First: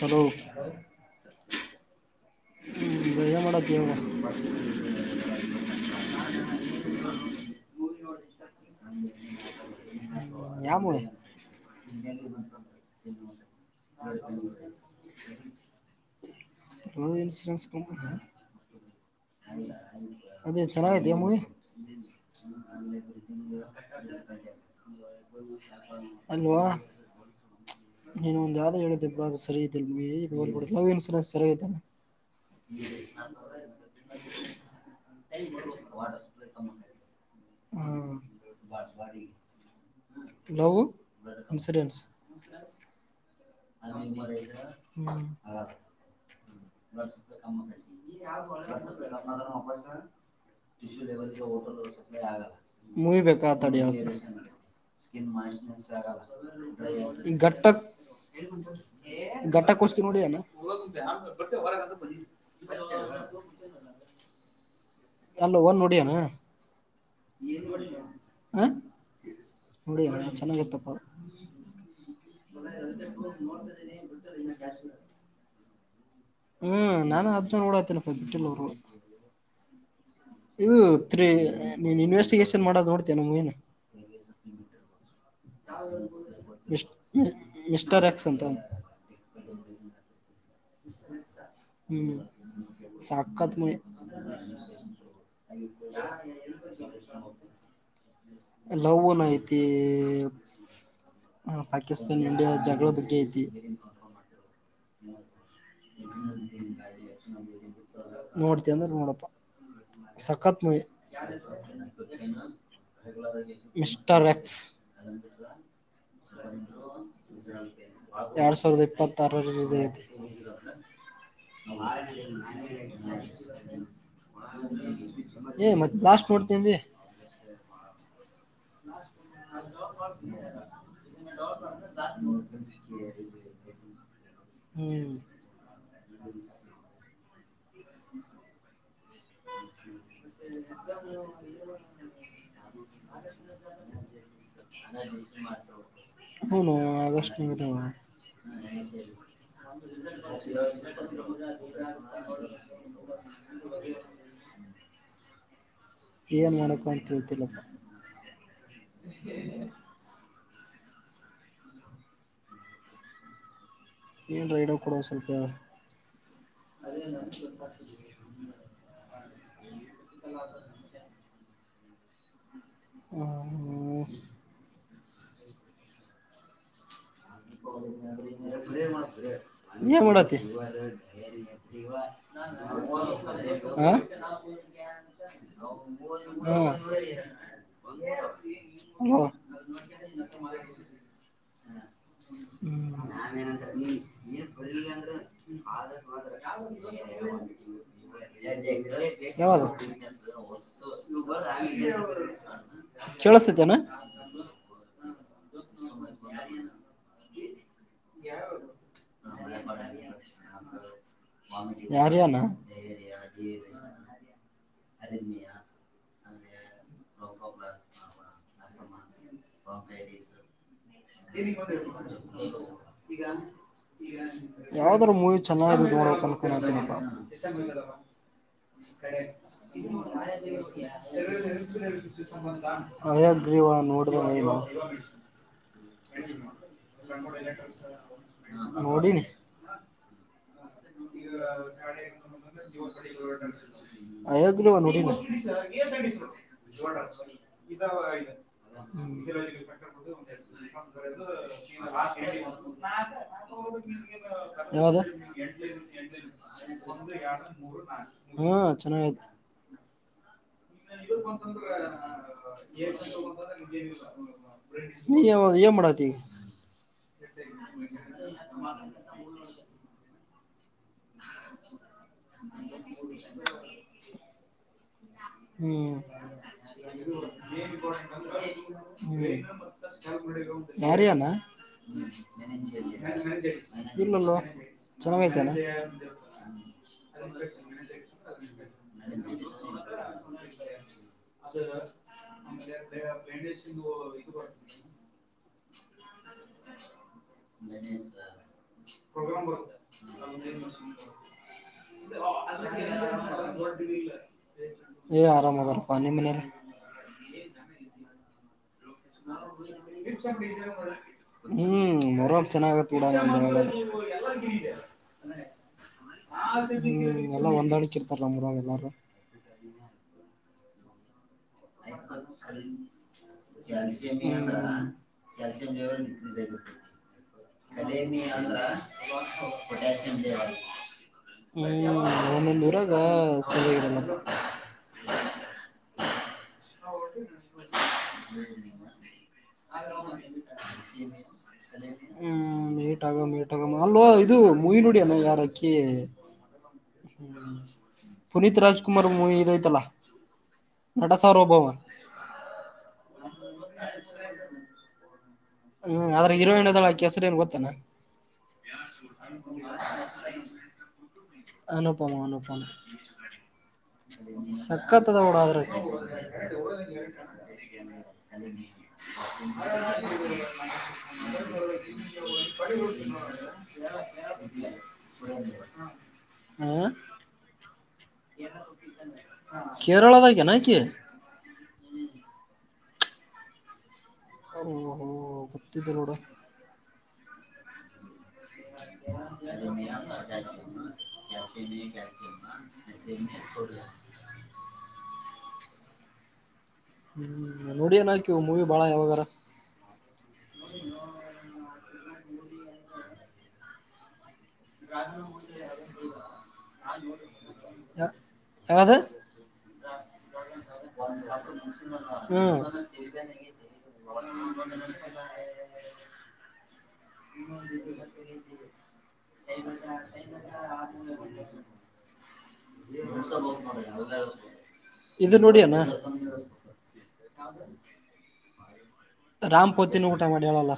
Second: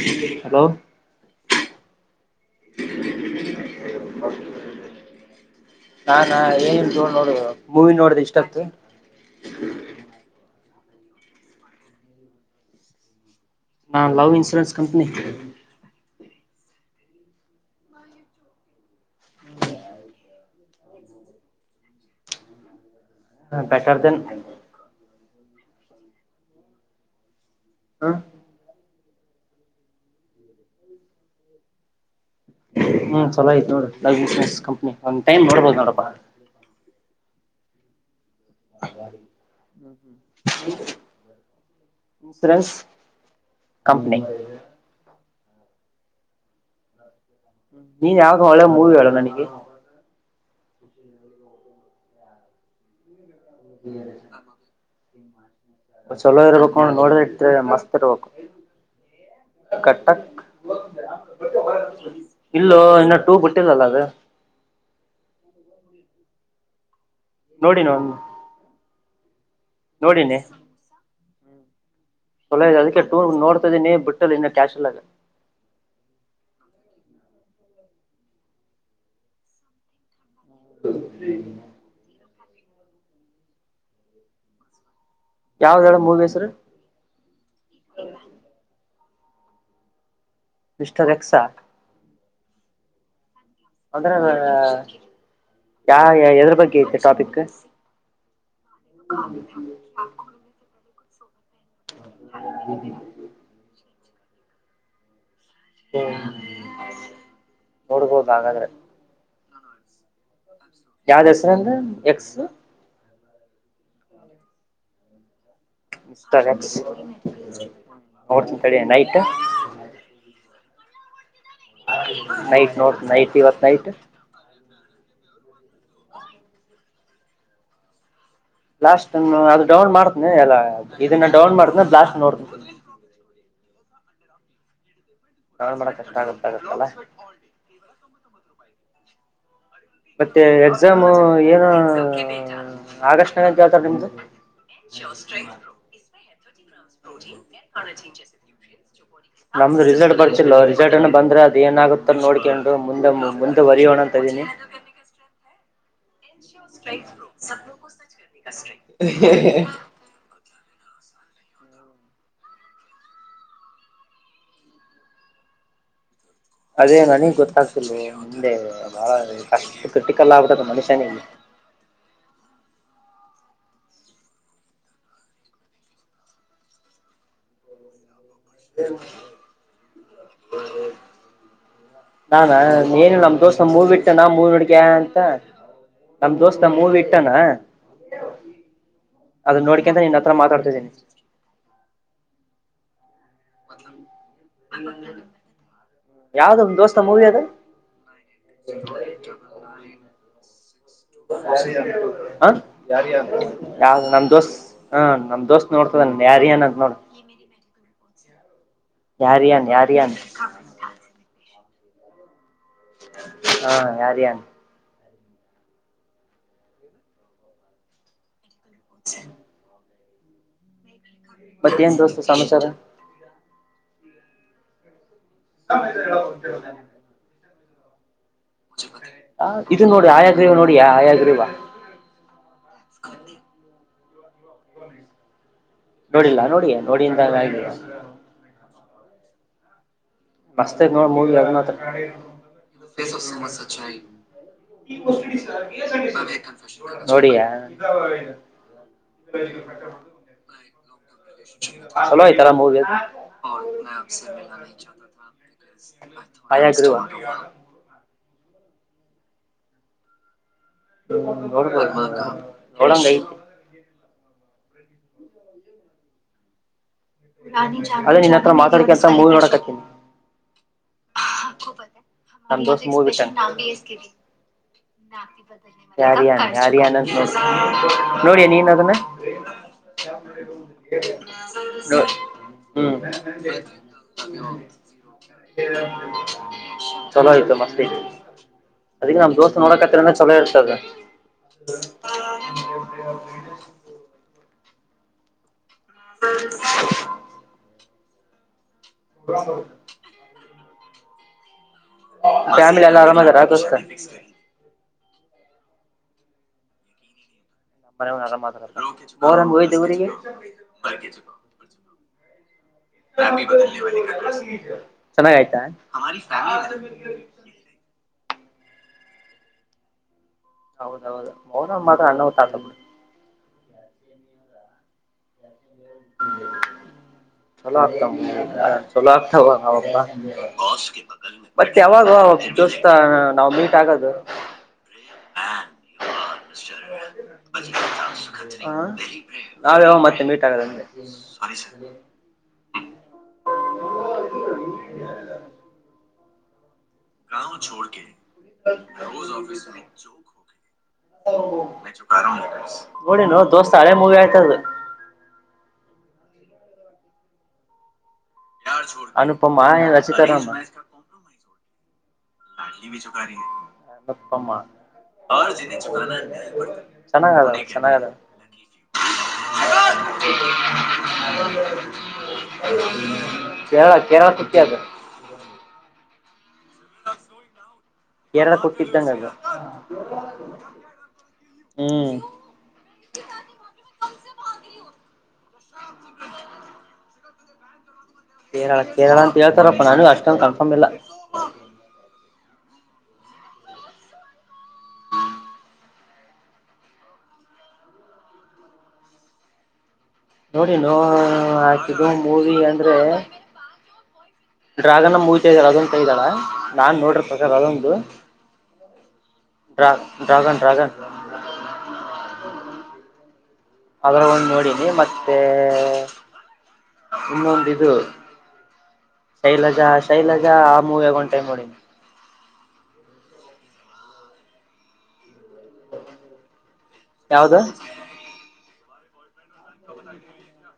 Hello ಏನು ಮಾಡತ್ತಿ ಇವಾಗ [unintelligible] ನಾಾನ ಏನ ನೋಡ ಮೂವಿ ನೋಡ್ದ ಇಷ್ಟತ್ ಹ [unintelligible] ಹಾ ಲವ್ ಇನ್ಶುರೆನ್ಸ್ ಕಂಪನಿ ಹ ಇನ್ಸೂರೆನ್ಸ್ ಕಂಪನಿ ಅದೇ ಚೆನ್ನಾಗ ಐತಿ ಮೂವಿ [unintelligible] ಹಲೋ ನೀನು ಒಂದು ಯಾದ ಹೇಳ ಸರಿ ಇಿಲ್ಲ ಇದುಬ ಲವ ಇನ್ಸೂರನ್ಸ್ ಸರಿ ಇದಿದ್ದೆ ಹ್ಮ್ ಚಲೋ ಆಯ್ತ್ ನೋ ಲೈ್ ಇನ್ರೆನ್ಸ್ ಕಂಪ್ನಿ ಒಂದ್ ಟೈಮ್ ನೋಡ್ಬೋದು ನೋಡಪ್ಪ ಬ ಬಾರಿ ಲವ ಇನ್ಸಡೆನ್ಸ್ ಇನ್ಸೂರೆನ್ಸ್ ಕಂಪ್ನಿ ಅ ಹ [unintelligible] ್ಮ ನೀನ್ ಯಾವಾಗ ಒಳ್ಳೆ ಮೂವಿ ಹೇಳ ನನಗೆ ಮುಯ್ಬೇಕಾ ಆತಡ [unintelligible] ಚಲೋ ಇರ್ಬೇಕೊಂಡು ನೋಡ್ರ ಇತ್ ಮಸ್ತ್ ಇರ್ಬೇಕು ಘಟ್ಟಕ್ಕಸ್ ನೋಡಿ ಕಟ್ಟಕ್ ಏನ ಇಲ್ಲೋ ಇನ್ನ ಟೂ ಬಿುಟ್ಟಿಲ್ಲಲ್ಲ ಅದು ಅಲ್ಲ ಒನ್ ನಡಿಯಾನ ನೋಡಿನ ಹ ನೋಡಿ ನೋಡಿನಿ ಚೆನ್ನಾಗಿತ್ತಪ್ಪ ಸಲ ಅದಕ್ಕೆ ಟೂರ್ ನೋಡ್ತ ಇದನಿ ಬಿಟ್ಟಲ್ಲ ಇನ್ನ ಕ್ಯಾಶ್ ಇಲ್ಲಾಗ ಹ್ಮ್ ನಾನು ಅದ ನೋಡಾತೇನಪ್ಪ ಬಿಟ್ಟಲ್ ಅವರು ಇದು ತ್ ನೀನ್ ಇನ್ವೆಸ್ಟಿಗೇಶನ್ ಮಾಡದು ನೋಡ್ತ ನಮ ಏನ ಯಾವ್ದ ಹೇಳ ಮೂವಿ ಹೆಸರು [unintelligible] ಮಿಸ್ಟರ್ ಹ್ಮ್ ಸಾಕತ್ ಮೂವಿ ಅಂದ್ರೆ ಯ ಎದ್ರ ಬಗ್ಗೆ ಐತೆ ಟಾಪಿಕ್ ಲವ್ನ್ ಹ ಪಾಕಿಸ್ತಾ ಇಂಡಿಯಾ ಜಗಳ ಬಗ್ಗೆ ಐತಿ ನೋಡ್ಬೋದು ಹಾಗಾದ್ರೆ ಮೂಡ್ತ ಅಂದ್ರ ಮೂಡಪ್ಪ ಸ ಯಾವ್ದ ಹೆಸರ ಅಂದ್ರೆ ಎಕ್ಸ್ ಮಿಸ್ಟರ್ ವಕ್ಸ್ ಮಿಸ್ಟರ್ ಎಕ್ಸ್ ಎಡ್ ನೋಡ್ತೀನಿ ತಡಿ ಸಾವಿರದ ನೈಟ್ ಇಪ್ಪತ್ತ ಆಾರ ನೈಟ್ ನೋಡ್ತ ನೈಟ್ ಇವತ್ ನೈಟ್ ಏ ಮತ್ತ್ ಬ್ಲಾಸ್ಟ್ ನೋಡ್ತೇನ್ ಬ್ಲಾಸ್ಟ್ನ್ನಅದು ಡೌನ್ ಮಾಡ್ತನಿ ಎಲ್ಲ ಇದನ್ನ ಡೌನ್ ಮಾಡ್ತನ ಬ್ಲಾಸ್ಟ್ ನೋಡ್ತನ ಹ್ಮ್ ಕಾಳ ಮಾಡಕ ಕಷ್ಟ ಆಗತ್ತ ಆಗತ್ತಲ್ಲ ಮತ್ತೆ ಎಕ್ಸಾಮ್ ಏನು ಆಗಸ್ಟ್ ನ ಯಾವಳ್ತಾರ ನಿಮ್ದು ಹೂನು ಆಗಸ್ಟ್ ನ್ ನಮ್ದು ರಿಸಲ್ಟ್ ಬರ್ಸಲ್ವ ರಿಸಲ್ಟ್ ಬಂದ್ರೆ ಅದ ಏನಾಗುತ್ತ ನೋಡ್ಕೊಂಡರು ಮುಂದೆ ಮುಂದೆ ಬರಿಯೋಣ ಅಂತ ಇ ಏನ್ ಮಾಡಕ ಅಂತ ಸ ತಿಳ್ತಿಲ್ಲಪ್ಪ ಸ್ಟ ಏನು ರೈಡೋ ಕೊಡುವ ಸ್ವಲ್ಪ ಅದೇ ನನಗ್ ಗೊತ್ತಾಗ್ತಿಲ್ಲ ಮುಂದೆ ಬಾಳ ಕ ಕಟ್ಟಿಕಲ್ಲಬಿಟದ ಮನುಷ್ಯನ ಹ ಹ್ಮ ನೀಯ ಮಡತಿ ನಾಾನ ನೀಏನು ನಮ ದೋಸ ಮೂವ್ ಬಿಟ್ಟೆ ನಾ ಮೂವ ನಡಿಕ ಅಂತ ನಮ್ ದೋಸ್ತ ಹಾ ಹಲೋ ಅದ ನೋಡ್ಕಂತ್ರ ನಿನ್ನ ಹತ್ರ ಮಾತಾಡ್ತಾದ್ದೀನಿ ನ ನು ಅಂದ್ರೆ ಯಾವ್ದ ನಮ್ ದೋಸ್ತ ಮೂವಿ ಅದು ಹವದು ಹ ಯ ಕೇಳಸ್ತೇತೇನ ಯ ನಮ ದೋಸ್ತ್ ಹ ನಮ್ ದೋಸ್ತ್ ನೋಡ್ತ ನ್ ಯಾರ ಏನ್ಂತ ನೋಡ ಯ ಯಾರ ಯನ್ ಯಾರ ಯನು ಯಾರ್ಯನಾ ಹಾ ಯಾರ್ಯ ಅ ಅ ಮತ್ತೇನ್ ದೋಸ್ತ ಸಮಾಚಾರ ಯಾವ್ದಾರ ಮೂವಿ ಚೆನ್ನಾಗಿ ನೋಕನ ಆ ಇದು ನೋಡಿ ಆಯಾಗ್ರೀವ ನೋಡಿಯಾ ಆಯಾಗ್ರೀವ ಅಯಗ್ರೀವಾನ್ ನೋಡಿಲ್ಲ ನೋಡ ನೋಡಿಂದ ಆಗ ನೋಡಿನಿ ಮಸ್ತೆ ನೋ ಮೂವಿ ಅಗ ಚನ್ನ ಹಯಗ್ರೀವ ನೋಡಿನಿ ನೋಡ ಇದು ಉಗರಾದಗಳು ಕಟ್ಟಬುದು ಒಂದ ಚಲೋ ಆಯ್ತಲ್ಲ ಮೂವಿ ಅದು ಯಾವದು ಆಯಾಗ್ರೀವ ಹಾ ಚೆನ್ನಾಗ ಆಯ್ತ ವ ನೋಡ್ಬೋದು ನೋಡಂಗ್ ಐತಿ ಬಂತಂದ್ರೆರಏನಿಲ್ಲ ನೀ ಯ ಮಾಡಡಾತಿ ಅದೇ ನಿನ್ನ ಹತ್ರ ಮಾತಾಡಕ್ಕೆ ಹತ್ರ ಮೂವಿ ನೋಡಕ ಹತ್ತನಿ [unintelligible] ಷ ಹ್ಮ್ ಅಂತ ನೋಡಿಯಾ ನೀನ್ ಅದನ್ನ ಹ್ಮ ಯಾರಿ ಅವ ಹ್ಮ್ ಇಲ್ಲಲ್ವಾ ಚೆನ್ನಾಗಾಗತೇನೆ ಚಲೋ ಆಯ್ತು ಮಸ್ತ್ ಐತಿ [inaudible] ಅದಕ್ಕೆ ನಮ್ ದೋಸ್ತ್ ನೋಡಕತ್ತಿರಂದ್ರ ಚಲೋ ಇರ್ತದ ಅ [unintelligible] ಹ್ಮ ಪ್ರೋಗ್ರಾಮ ಫ್ಯಾಮಿಲಿ ಎಲ್ಲ ಆರಾಮದರ ದೋಸ್ತ ಯಏ ಆರಾಮದಾರ ಪಾನಿ ಮನೆಲ್ಲ ನ ಮನ ಆರಾಮ್ರಂಗ ಹಯ್ದ ಊರಿಗೆ ಹ್ಮ್ ಮೊರಂ ಚೆನ್ನಾಗತ್ ಬಿಡ ಹ್ಮ್ ಚನ್ನ ಆಯತ ಹ್ಮ್ ಎಲ್ಲ ಹೊಂದಾಡಕ್ಕಿ ಇರ್ತಾರ ಮರಾಗ ಎಲ್ಲಾರು ಹೌದೌದು ಹೌನಮ್ಮ ಮಾತ್ರ ಅನ್ನ ತ ಅಂದ ಕ್ಯಾಲಯಂ ಏ ಅಂದ್ರ ಕ್ಯಾಲ್ಸಿಯಂ ಲೆವೆಲ್ ಡಿಕ್ರೀಸ್ ಆಗಿತ್ತ ಚಲೋ ಆಗ್ತವ ಚಲೋ ಆತ ಮತ್ತೆ ಹ್ಮ್ ಯಾವಾಗ ಒಂದೊಂದ್ ಜೋಸ್ತ ಊರಾಗ ನಾ ಮೀಟ್ ಸರಿಯಾಗಿರಲ್ಲ ಆಗದು ಹ ನಾವೆ ಮತ್ತೆ ನೀಟ್ ಆಗದಗೆ ಹ್ಮ್ ಮೇಟಾಗ ಮಟಗ ಅಲ್ವಾ ಇದು ಮುಯಿನಡಿ ಎಲ್ಲ ಯಾರಕ್ಕಿ ಹ್ಮ ಪುನೀತ್ ರಾಜ್ ಕುಮಾರ್ ಮೂವಿ ಇದಐತಲ್ಲಾ ನಟಸಾರ್ವಭೌಮ ನೋಡಿ ನೋ ದೋಸ್ತ್ ಹಳೆ ಮೂವಿ ಆಯ್ತದ ಹ್ಮ್ ಆದ್ರೆ ಇರೋಣ್ಣದಳ ಹಾಕ ಹೆಸರಿ ಏ ಗೊತ್ತೇನಾ ಅನುಪಮ ಏನ್ ರಚಿತಾರಾಮ ಅನು [unintelligible] ಅಪ್ಪ ಅಮ್ಮ ಚೆನ್ನಾಗರ [unintelligible] ಯಧ ಹ್ಮ ಎರಳ ಕೊಟ್ಟಿದ್ದಂಗ ಅಗ ಕೇರಳದಾಗೇನ ಆಕಿ ಹ್ಮ್ ಓಹೋ ಗೊತ್ತಿದ್ದಿಲ್ಲ ನೋಡು ಕೇರಳ ಕೇರಳ ಅಂತ ಹೇಳ್ತಾರಪ್ಪ ನಾನು ಅಷ್ಟೊಂದು ಕನ್ಫರ್ಮ್ ಇಲ್ಲ ಅ [unintelligible] ಹ್ಮ್ ನೋಡಿಯನಕ ಮೂವಿ ಬಾಳ ಯಾವಾಗಾರ ನೋಡಿ ನ ಹಾಕಿದ್ದು ಮೂವಿ ಅಂದ್ರೆ ಡ್ರ್ಯಾಗನ್ ಮೂವಿ ತ ಇದ ಅದೊಂದುಂತ ಇದ್ದಳ ನಾನ್ ನೋಡ್ರ ಪ್ರಕಾರ ಅದೊಂದು ಡ್ರಾ ಡ್ರಾಗನ್ ಡ್ರಾಗನ್ ಹ್ಮ ಅದ್ರ ಒಂದು ನೋಡಿನಿ ಮತ್ತೆ ಇನ್ನೊಂದು ಇದು ಹ ಶೈಲಜಾ ಶೈಲಜಾ ಆ ಮೂವಿ ಆಗೊಂಡ್ ಟೈಮ್ ನೋಡಿ [unintelligible] ಯಾವುದೇ ಆದ್ರೂನು ಇದು ನೋಡ ಅಣ್ಣ ಯಾವ್ದು ರಾಮ್ ಪೋತಿನ ಊಟ ಮಾಡಿ ಹೇಳಲ್ಲ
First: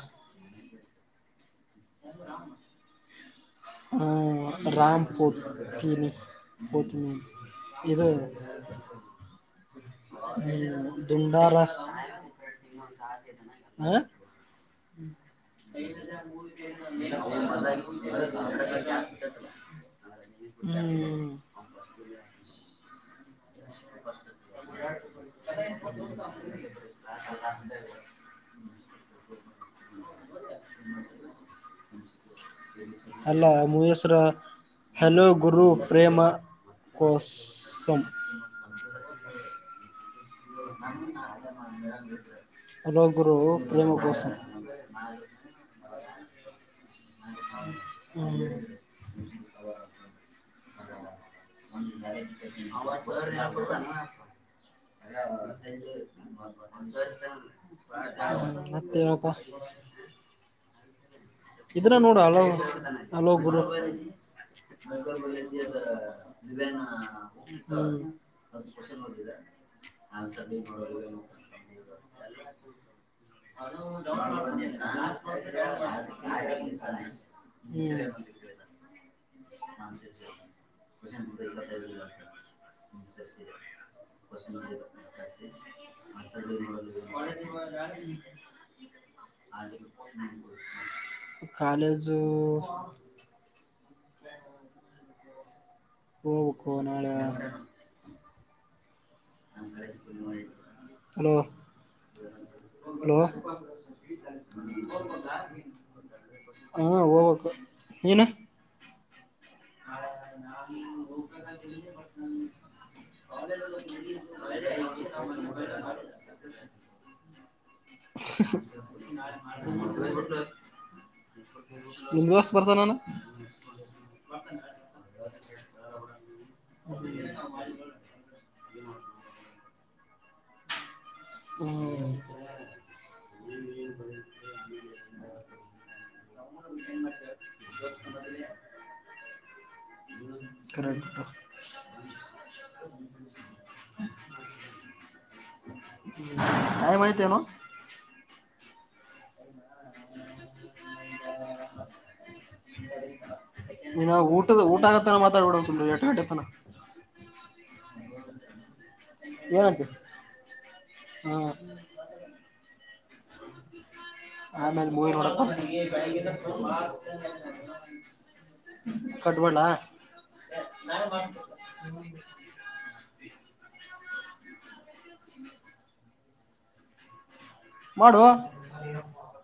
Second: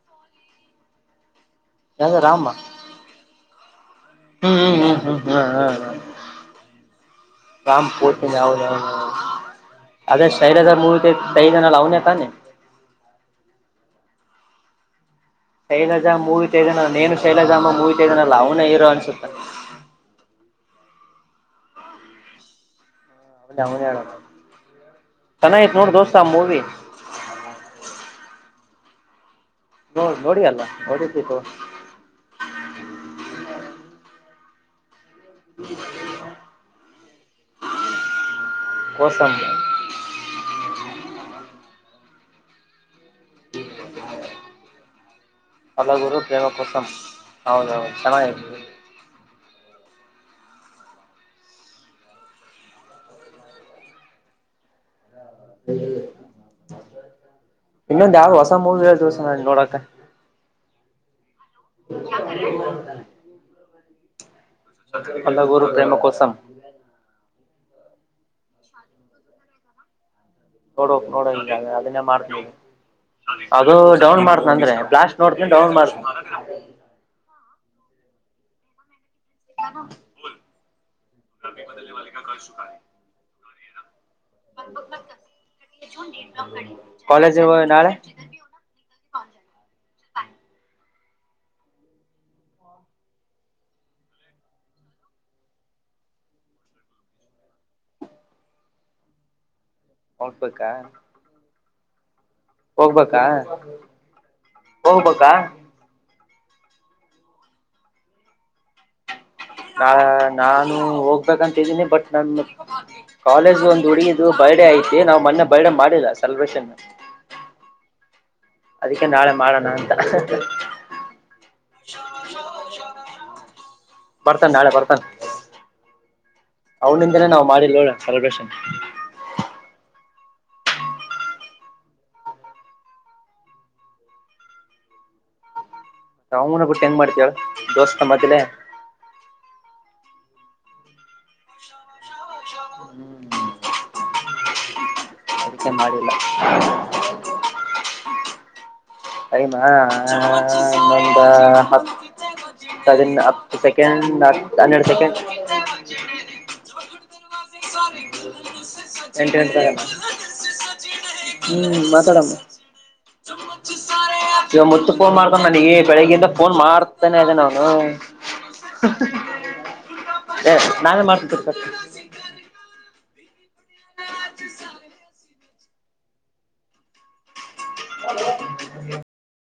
ಯ ರಾಮ ಹ್ಮ್ ಹ್ಮ್ ಹ್ಮ್ ರಾಮ್ ಹ್ಮ್ ಹ್ಮ್ ಪತೀನಿ ಪತೀನಿ ಕಾಮ ಪೋಟ್ಟಿ ನ ಅವ ಅದೇ ಸೈರಝಾರ ಮೂವಿ ದಹ ದುಂಡಾರ ಜನ ಲವನ್ ಯಾನ ಹ್ಮ್ ಶೈಲಜ ಮೂವಿ ತೆಗೆಗನ ನೇನು ಶೈಲಜಾ ಅಮ್ಮ ಮೂವಿ ತೆಗ್ದನಲ್ಲ ಅವ್ನ ಹೀರೋ ಅನ್ಸುತ್ತೆ [inaudible] ಅವನೇ ಅವನೇ ಹೇಳೋದು ಹ್ಮ್ ಚೆನ್ನಾಗಿತ್ ನೋಡ್ ದೋಸ್ತ ಆ ಮೂವಿ [inaudible] ನೋ ನೋಡಿ ಅಲ್ಲ ನೋಡಿದ್ದತ್ತು ಅಲ್ಲ ಮು ಎಸರ ಹಲೋ ಗುರು ಪ್ರೇಮಕಸಂ ಕೊಸಾಮಯ ಅಲೋ ಗುರು ಪ್ರೇಮು ಭಷಣ ಹಲಗುರು ಪ್ರೇಮಕಸಂ ಹೌದು ಚೆನ್ನಾಗವಿ [inaudible] ಮತ್ತರಪ ಹ ಇದ್ರ ನೋಡ ಹಲೋ ಹಲೋ ಗು ಮ ಕ ಹಲಗುರು ಬಲದ ಪ್ರೇಮ ಕೋಸಂ ವಿಬನ ಹಾ ನೋಡೋ ನೋಡ ಈಗ ಅದನ್ನ ಮಾಡ್ತ ಅದು ಡೌನ್ ಮಾಡ್ತನ ಅಂದ್ರೆ ಬ್ಲಾಸ್ಟ್ ನೋಡ್ತನ ಡೌನ್ ಮಾಡ್ತನ ಹ್ಮ ಹ ಕಾಲೇಜ್ ನಾಳೆ [inaudible] ಕಾಲೇಜ ಹೋಗಖೋ ನಾಳೆ ಹಟ್ಬೇಕಾ ಹಲೋ ಹಲೋ ಹೋಗ್ಬೇಕಾ ಹಾ ಹೋಗ್ಬೇಕಾ ಹಾ ಹೋಗಕ್ ಏನು ನಾ ನಾನು ಹೋಗ್ಬೇಕಂತಿದ್ದೀನಿ ಬಟ್ ನನ್ ಕಾಲೇಜ್ ಒಂದು ಹ ಉಡು ಬರ್ಡೇ ಐತಿ ನಾವ್ ಮೊನ್ನೆ ಬರ್ಡೇ ಮಾಡಿಲ್ಲ ಸೆಲೆಬ್ರೇಷನ್ ಅದಕ್ಕೆ ನಾಳೆ ಮಾಡೋಣ ಅಂತ ನಿಮಗಸ್ ಬರ್ತಾನಾನ ಬರ್ತಾನ ನಾಳೆ ಬರ್ತಾನೆ ಅವನಿಂದನೇ ನಾ್ ಮಾಡಿರ್ೋ ಸೆಲೆಬ್ರೇಷನ್ ಹ್ಮ್ ಅವಮ್ಮನ ಬಿಟ್ಟು ಹೆಂಗ್ ಮಾಡ್ತಳ ದೋಸ್ತ ಮದ್ಲೆ ಕರಕಟು ಹ್ಮ್ ಮಾಡಿಲ್ಲ ಟೈಮ್ ಆಯ್ತೇನೋ ಹ ಇನ್ನೊಂದ ಹತ್ತು ಸದ ಹತ್ತು ನೀನು ಸೆಕೆಂಡ್ ಹ ಊಟದ ಊಟ ಹನ್ನೆರಡು ಆಗತ್ತಾನ ಸೆಕೆಂಡ್ ಮಾತಾಡ್ಬಿಡ ಸುಮ್ನೆ ಎಟ್ ಗಂಟೆ ತನ [inaudible] ಎಂಟು ಗಂಟರ ಏನಂತಿ ಹಾ ಹ್ಮ್ ಮಾತಾಡಮ್ಮ ಜಮ್ಮ ಮ ಇವ ಆಮೇಲೆ ಮುತ್ತು ಮೂವಿ ಫೋನ್ ನೋಡಕ್ ಮಾಡ್ಕೊಂಡ್ ನನಗ ಬೆಳಗ್ಗಿಂದ ಫೋನ್ ಮಾಡ್ತಾನೆ ಇದದೆ ನಾವನು ಬರ್ತೀನಿ ಕಟ್ಬೇಡ ನಾನೇ ಮಾಡ್ಬಟ್ಟರ್ತ ಮಾಡು. ಹ